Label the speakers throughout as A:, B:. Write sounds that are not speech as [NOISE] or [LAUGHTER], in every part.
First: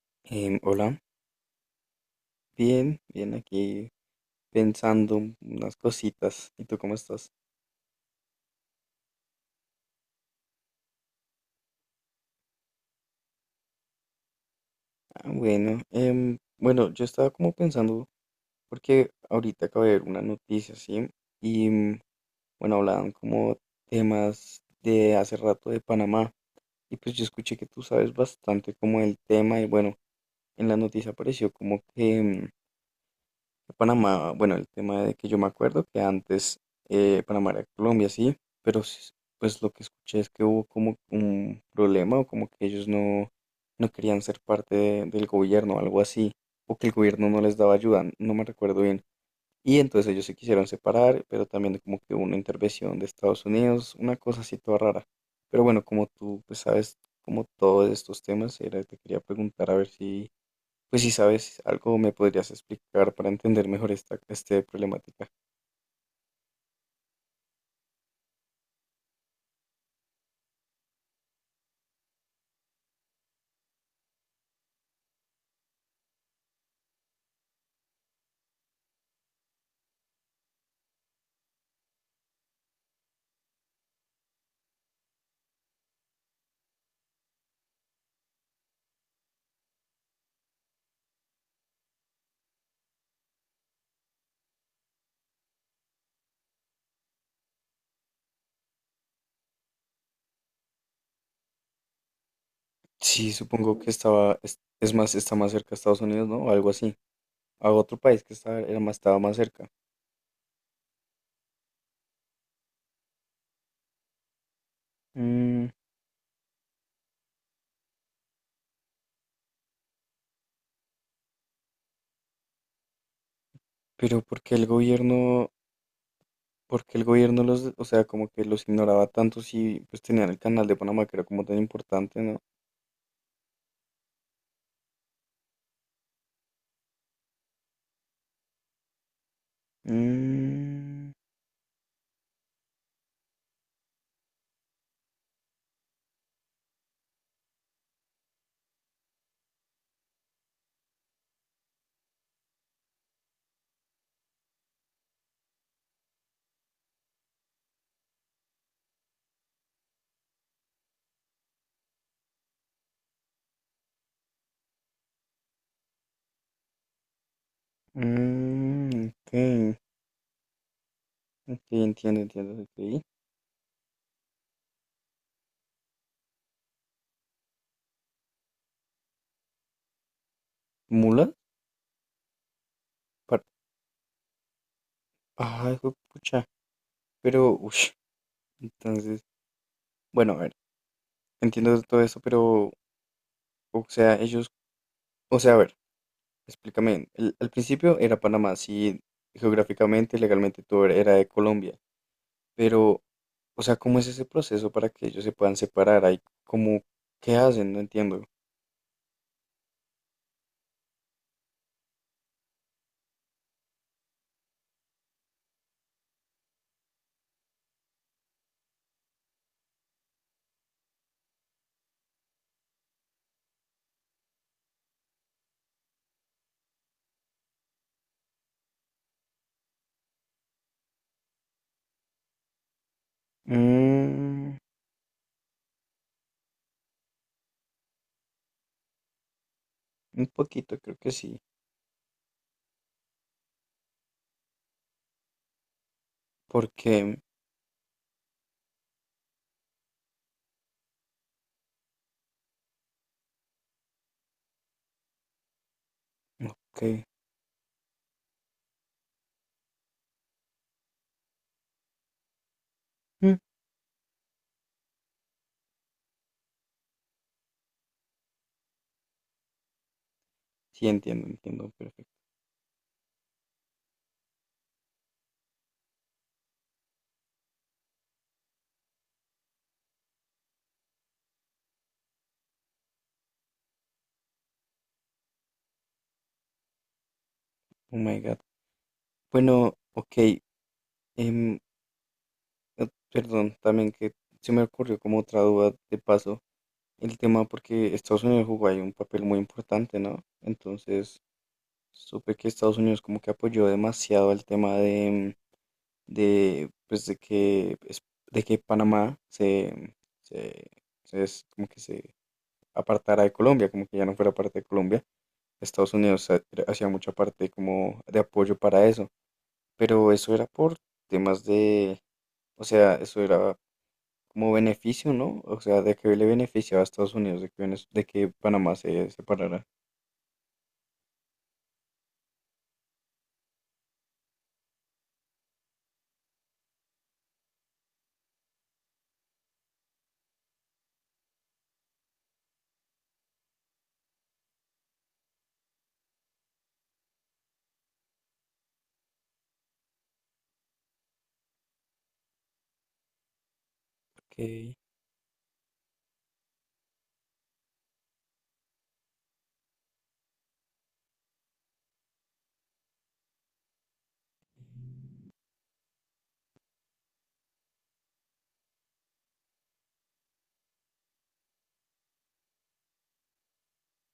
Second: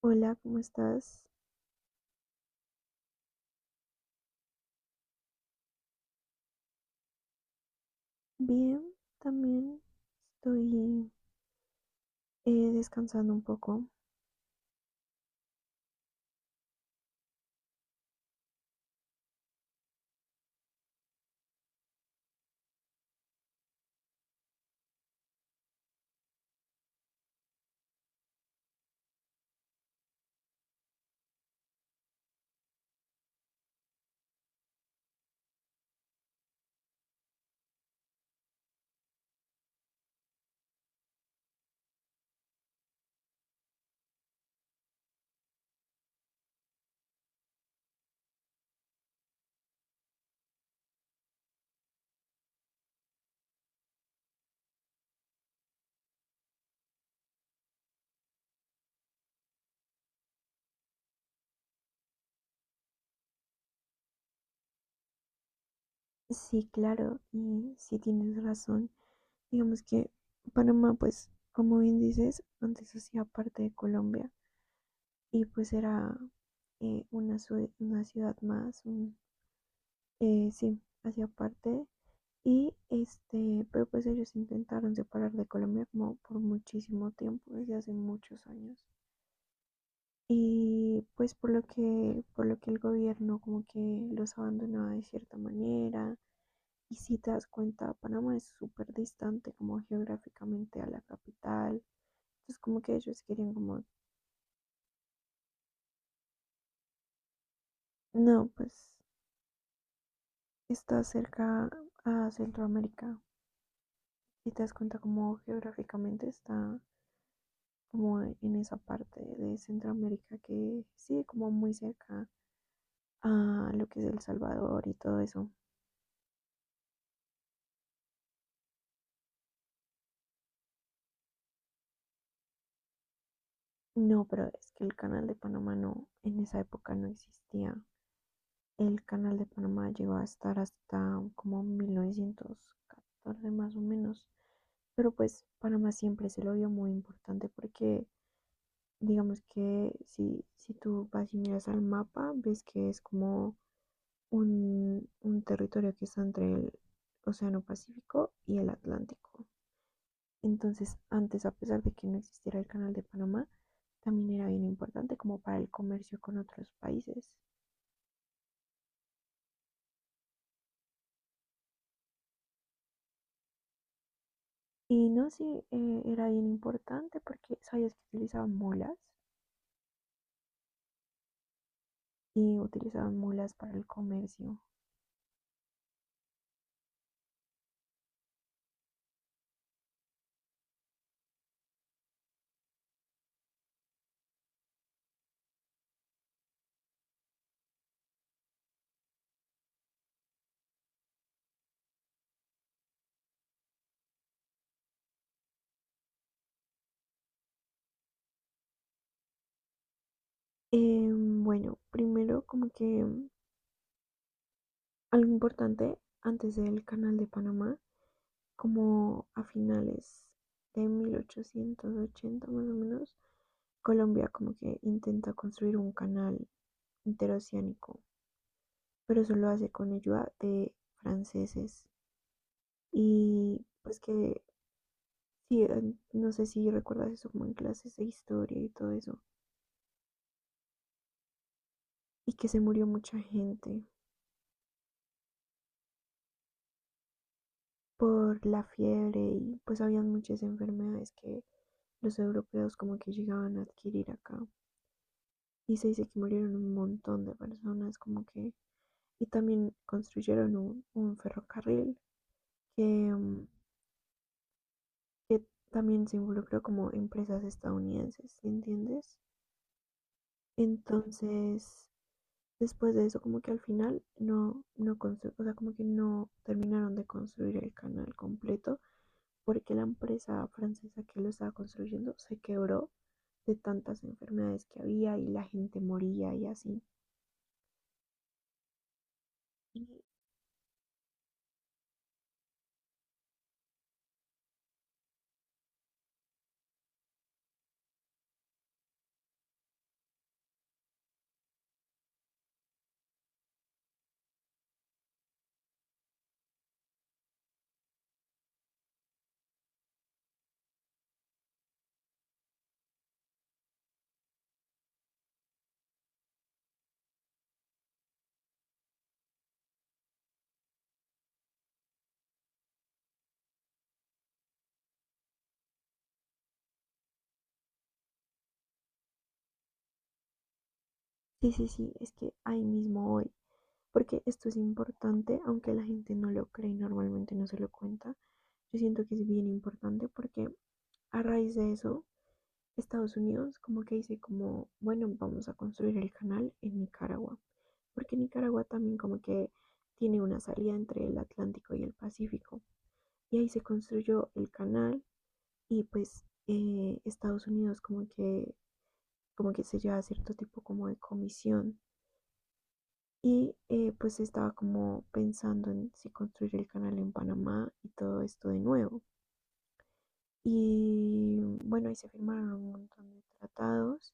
A: Hola, ¿cómo
B: Hola,
A: estás?
B: bien, bien aquí pensando unas cositas. ¿Y tú cómo estás?
A: Bien, también estoy descansando un poco.
B: Ah, bueno, bueno, yo estaba como pensando, porque ahorita acabo de ver una noticia, ¿sí? Y mm, bueno, hablaban como temas de hace rato de Panamá. Y pues yo escuché que tú sabes bastante como el tema y bueno, en la noticia apareció como que, Panamá, bueno, el tema de que yo me acuerdo que antes Panamá era Colombia, sí, pues lo que escuché es que hubo como un problema o como que ellos no querían ser parte del gobierno o algo así, o que el gobierno no les daba ayuda, no me recuerdo bien. Y entonces ellos se quisieron separar, pero también como que hubo una intervención de Estados Unidos, una cosa así toda rara. Pero bueno, como tú pues sabes como todos estos temas, era, te quería preguntar a ver si pues si sabes algo, me podrías explicar para entender mejor esta problemática.
A: Sí, claro, y sí tienes razón. Digamos que Panamá, pues, como bien dices, antes hacía parte de Colombia y pues era una, una ciudad más, un, sí, hacía parte. Y este, pero pues ellos intentaron separar de Colombia como por muchísimo tiempo, desde hace muchos años. Y pues por lo que el gobierno como que los abandonaba de cierta manera. Y si te das cuenta, Panamá es súper distante como geográficamente a la capital. Entonces como que ellos
B: Sí,
A: querían
B: supongo
A: como,
B: que estaba, es más, está más cerca a Estados Unidos, ¿no? O algo así. A otro país que
A: no,
B: estaba, era
A: pues
B: más, estaba más cerca.
A: está cerca a Centroamérica. Y te das cuenta como
B: Mm,
A: geográficamente está como en esa parte de Centroamérica que sigue como muy cerca a lo que es El
B: pero ¿por qué el
A: Salvador y todo eso.
B: gobierno, por qué el gobierno los, o sea, como que los ignoraba tanto si pues tenían el canal de Panamá que era como tan importante, ¿no?
A: No, pero es que el Canal de Panamá no, en esa época no existía. El Canal de Panamá llegó a estar
B: Mm,
A: hasta como 1914 más o menos. Pero pues Panamá siempre se lo vio muy importante porque digamos que si tú vas y miras al mapa, ves que es como un territorio que está entre el Océano Pacífico y el Atlántico. Entonces antes, a pesar de que no existiera el Canal de Panamá, también era bien importante como para el comercio con otros países.
B: mm, ok, ok, entiendo, entiendo, ok.
A: Y no, sí, era bien importante porque sabías que utilizaban mulas
B: ¿Mulas?
A: y utilizaban
B: Par-
A: mulas para el comercio.
B: ay, pucha. Pero, uff, entonces. Bueno, a ver, entiendo todo eso, pero, o sea, ellos, o sea, a ver, explícame, al principio era Panamá, sí, geográficamente, legalmente todo era de Colombia, pero, o sea, ¿cómo es ese proceso para que ellos se puedan separar? Hay como, ¿qué hacen? No entiendo.
A: Bueno, primero como que algo importante antes del canal de Panamá, como a finales de 1880 más o menos, Colombia como que intenta construir un canal interoceánico, pero solo hace con ayuda de franceses. Y pues que,
B: Mm,
A: sí, no sé si recuerdas eso como en clases de historia y todo eso.
B: un poquito, creo que sí,
A: Y que se murió mucha gente
B: porque,
A: por la fiebre y pues habían muchas enfermedades que los europeos como que llegaban a adquirir acá. Y se dice que murieron un
B: ok,
A: montón de personas como que... Y también construyeron un ferrocarril que,
B: mm,
A: que también se involucró como empresas estadounidenses, ¿sí, entiendes?
B: sí, entiendo, entiendo,
A: Entonces,
B: perfecto.
A: después de eso como que al final no, o sea, como que no terminaron de construir el canal completo porque la empresa francesa que lo estaba construyendo se quebró de tantas enfermedades que había y la gente moría y así.
B: Oh my God. Bueno,
A: Y
B: ok, em, perdón, también que se me ocurrió como otra duda de paso. El tema porque Estados Unidos jugó ahí un papel muy importante, ¿no? Entonces, supe que Estados Unidos como que apoyó demasiado el tema de pues de de que se, se es como que se apartara de Colombia, como que ya no fuera parte de Colombia. Estados Unidos hacía mucha parte como de apoyo para eso, pero eso era por temas de, o sea, eso era como beneficio, ¿no? O sea, de que le beneficiaba a Estados Unidos de que, de que Panamá se separara.
A: sí, sí, sí, es que ahí mismo hoy, porque esto es importante, aunque la gente no lo cree y normalmente no se lo cuenta, yo siento que es bien importante porque a raíz de eso, Estados Unidos como que dice como, bueno, vamos a construir el canal en Nicaragua. Porque Nicaragua también como que tiene una salida entre el Atlántico y el Pacífico. Y ahí se construyó el
B: Ok.
A: canal y pues Estados Unidos como que se lleva cierto tipo como de comisión. Y pues estaba como pensando en si construir el canal en Panamá y todo esto de nuevo. Y bueno, ahí se firmaron un montón de tratados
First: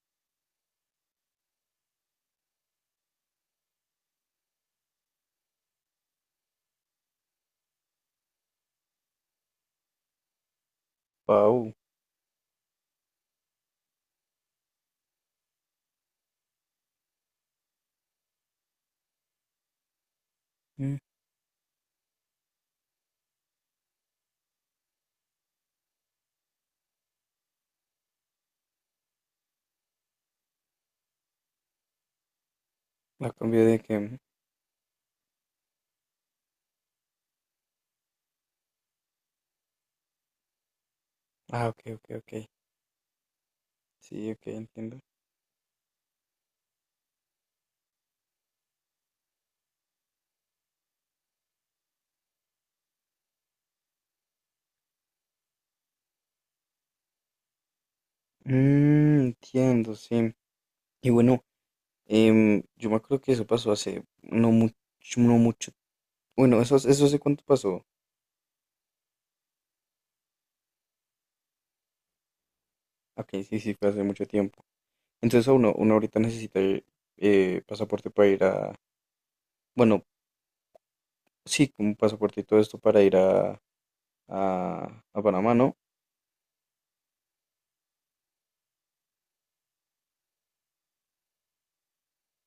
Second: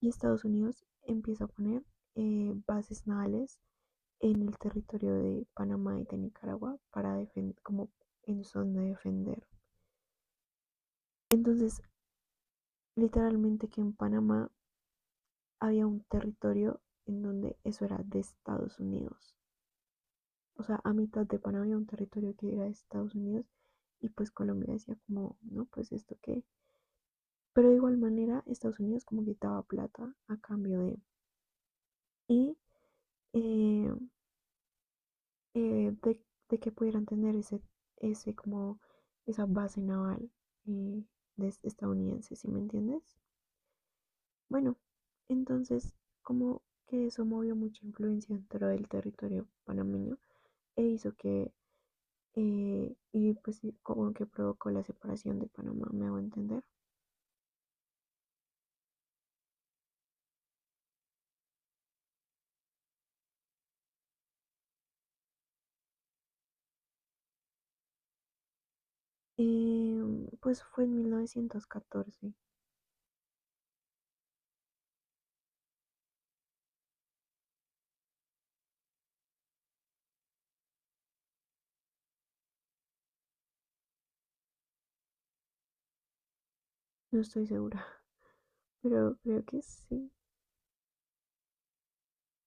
A: y Estados Unidos empieza a poner bases navales en el territorio de Panamá y de Nicaragua para defender, como en son de defender.
B: Wow.
A: Entonces, literalmente que en Panamá había un territorio en donde eso era de Estados Unidos. O sea, a
B: Mm,
A: mitad de Panamá había un territorio que era de Estados Unidos y pues Colombia decía como, no, pues esto qué. Pero de igual manera Estados Unidos como que daba plata a cambio de... Y
B: la cambié de
A: eh,
B: que.
A: eh, de, de que pudieran tener ese, ese como esa base naval eh,
B: Ah, ok, ok, ok.
A: estadounidense, ¿sí me entiendes?
B: Sí, ok,
A: Bueno,
B: entiendo.
A: entonces como que eso movió mucha influencia dentro del territorio panameño e hizo que, y pues sí, como que provocó la separación de Panamá, me hago entender.
B: Mm, entiendo, sí. Y bueno, em, yo me acuerdo que eso pasó hace no mucho, no mucho. Bueno, eso hace cuánto pasó.
A: Pues fue en 1914,
B: Ok, sí, sí, fue hace mucho tiempo. Entonces a uno, uno ahorita necesita pasaporte para ir a. Bueno, sí, como pasaporte y todo esto para ir a Panamá, ¿no?
A: no estoy segura, [LAUGHS] pero creo que sí.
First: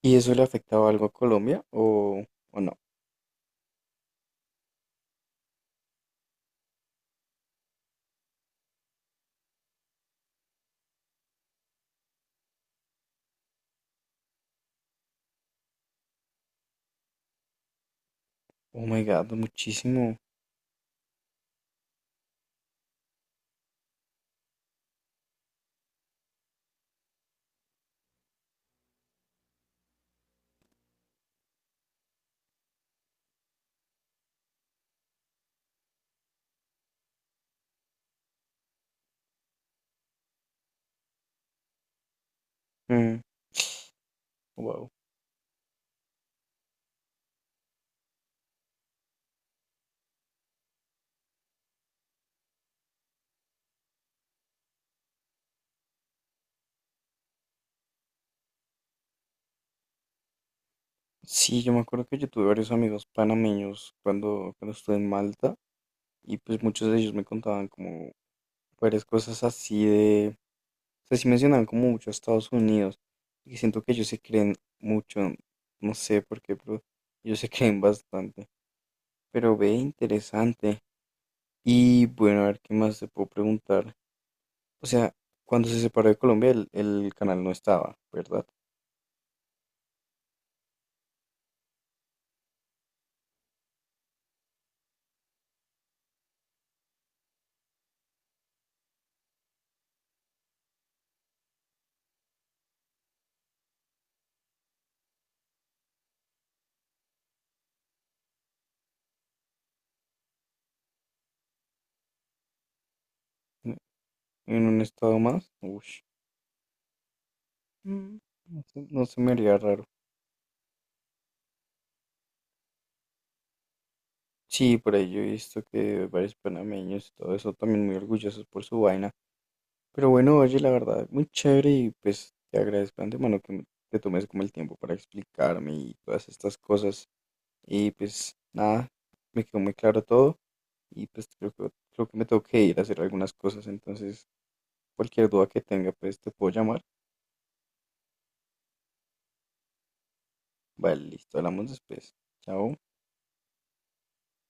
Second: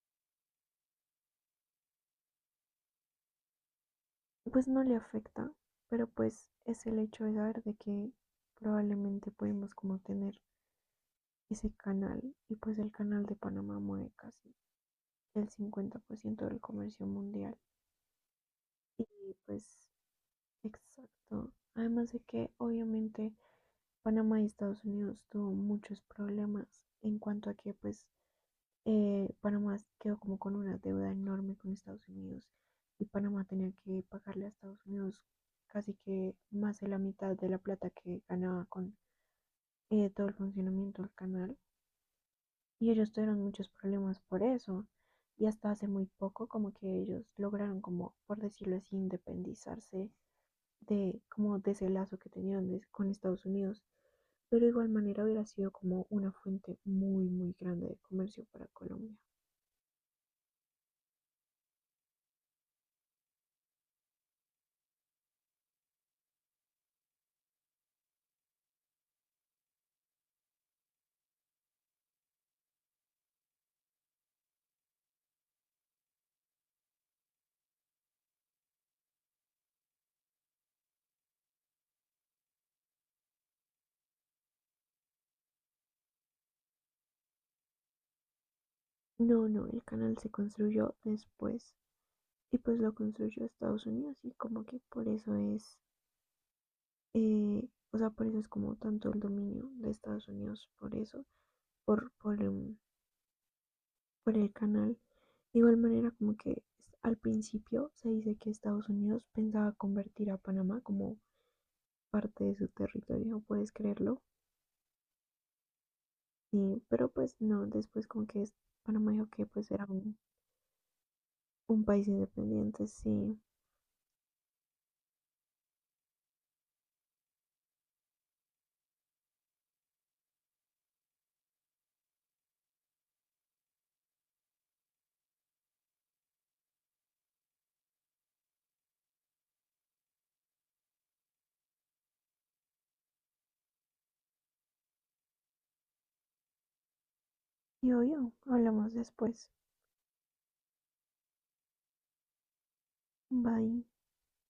B: ¿Y eso le afectaba algo a Colombia o no?
A: Pues no le afecta, pero pues es el hecho, de saber de que probablemente podemos como tener ese canal y pues el canal de Panamá mueve casi el 50% del comercio mundial.
B: Oh my God,
A: Y pues
B: muchísimo.
A: exacto. Además de que obviamente Panamá y Estados Unidos tuvo muchos problemas en cuanto a que pues Panamá quedó como con una deuda enorme con Estados Unidos y Panamá tenía que pagarle a Estados Unidos casi que más de la mitad de la plata que ganaba con todo el funcionamiento del canal y ellos tuvieron muchos problemas por eso
B: Wow.
A: y hasta hace muy poco como que ellos lograron como por decirlo así independizarse de como de ese lazo que tenían con Estados Unidos, pero de igual manera hubiera sido como una fuente muy muy grande de comercio para Colombia.
B: Sí, yo me acuerdo que yo tuve varios amigos panameños cuando, cuando estuve en Malta y pues muchos de ellos me contaban como varias cosas así de, o sea, sí mencionaban como mucho a Estados Unidos y siento que ellos se creen mucho, no sé por qué, pero ellos se [LAUGHS] creen bastante. Pero ve, interesante. Y bueno, a ver qué más te puedo preguntar. O sea, cuando se separó de Colombia el canal no estaba, ¿verdad?
A: No, no, el canal se construyó después y pues lo construyó Estados Unidos y como que por eso es, o sea, por eso es como tanto el dominio de Estados Unidos, por eso, por por el canal. De igual manera como que al principio se dice que Estados Unidos pensaba convertir a Panamá como parte de su territorio, ¿puedes
B: En
A: creerlo?
B: en un estado más, ush,
A: Sí, pero pues no, después
B: mm,
A: como que
B: no
A: Panamá
B: se
A: dijo
B: me
A: que
B: haría
A: pues
B: raro.
A: era un país independiente, sí.
B: Sí, por ahí yo he visto que varios panameños y todo eso también muy orgullosos por su vaina. Pero bueno, oye, la verdad, muy chévere y pues te agradezco de antemano que te tomes como el tiempo para explicarme y todas estas cosas. Y pues nada, me quedó muy claro todo y pues creo que me tengo que ir a hacer algunas cosas. Entonces, cualquier duda que tenga, pues te puedo llamar.
A: Y obvio, hablamos después.
B: Vale, listo, hablamos después. Chao.
A: Bye.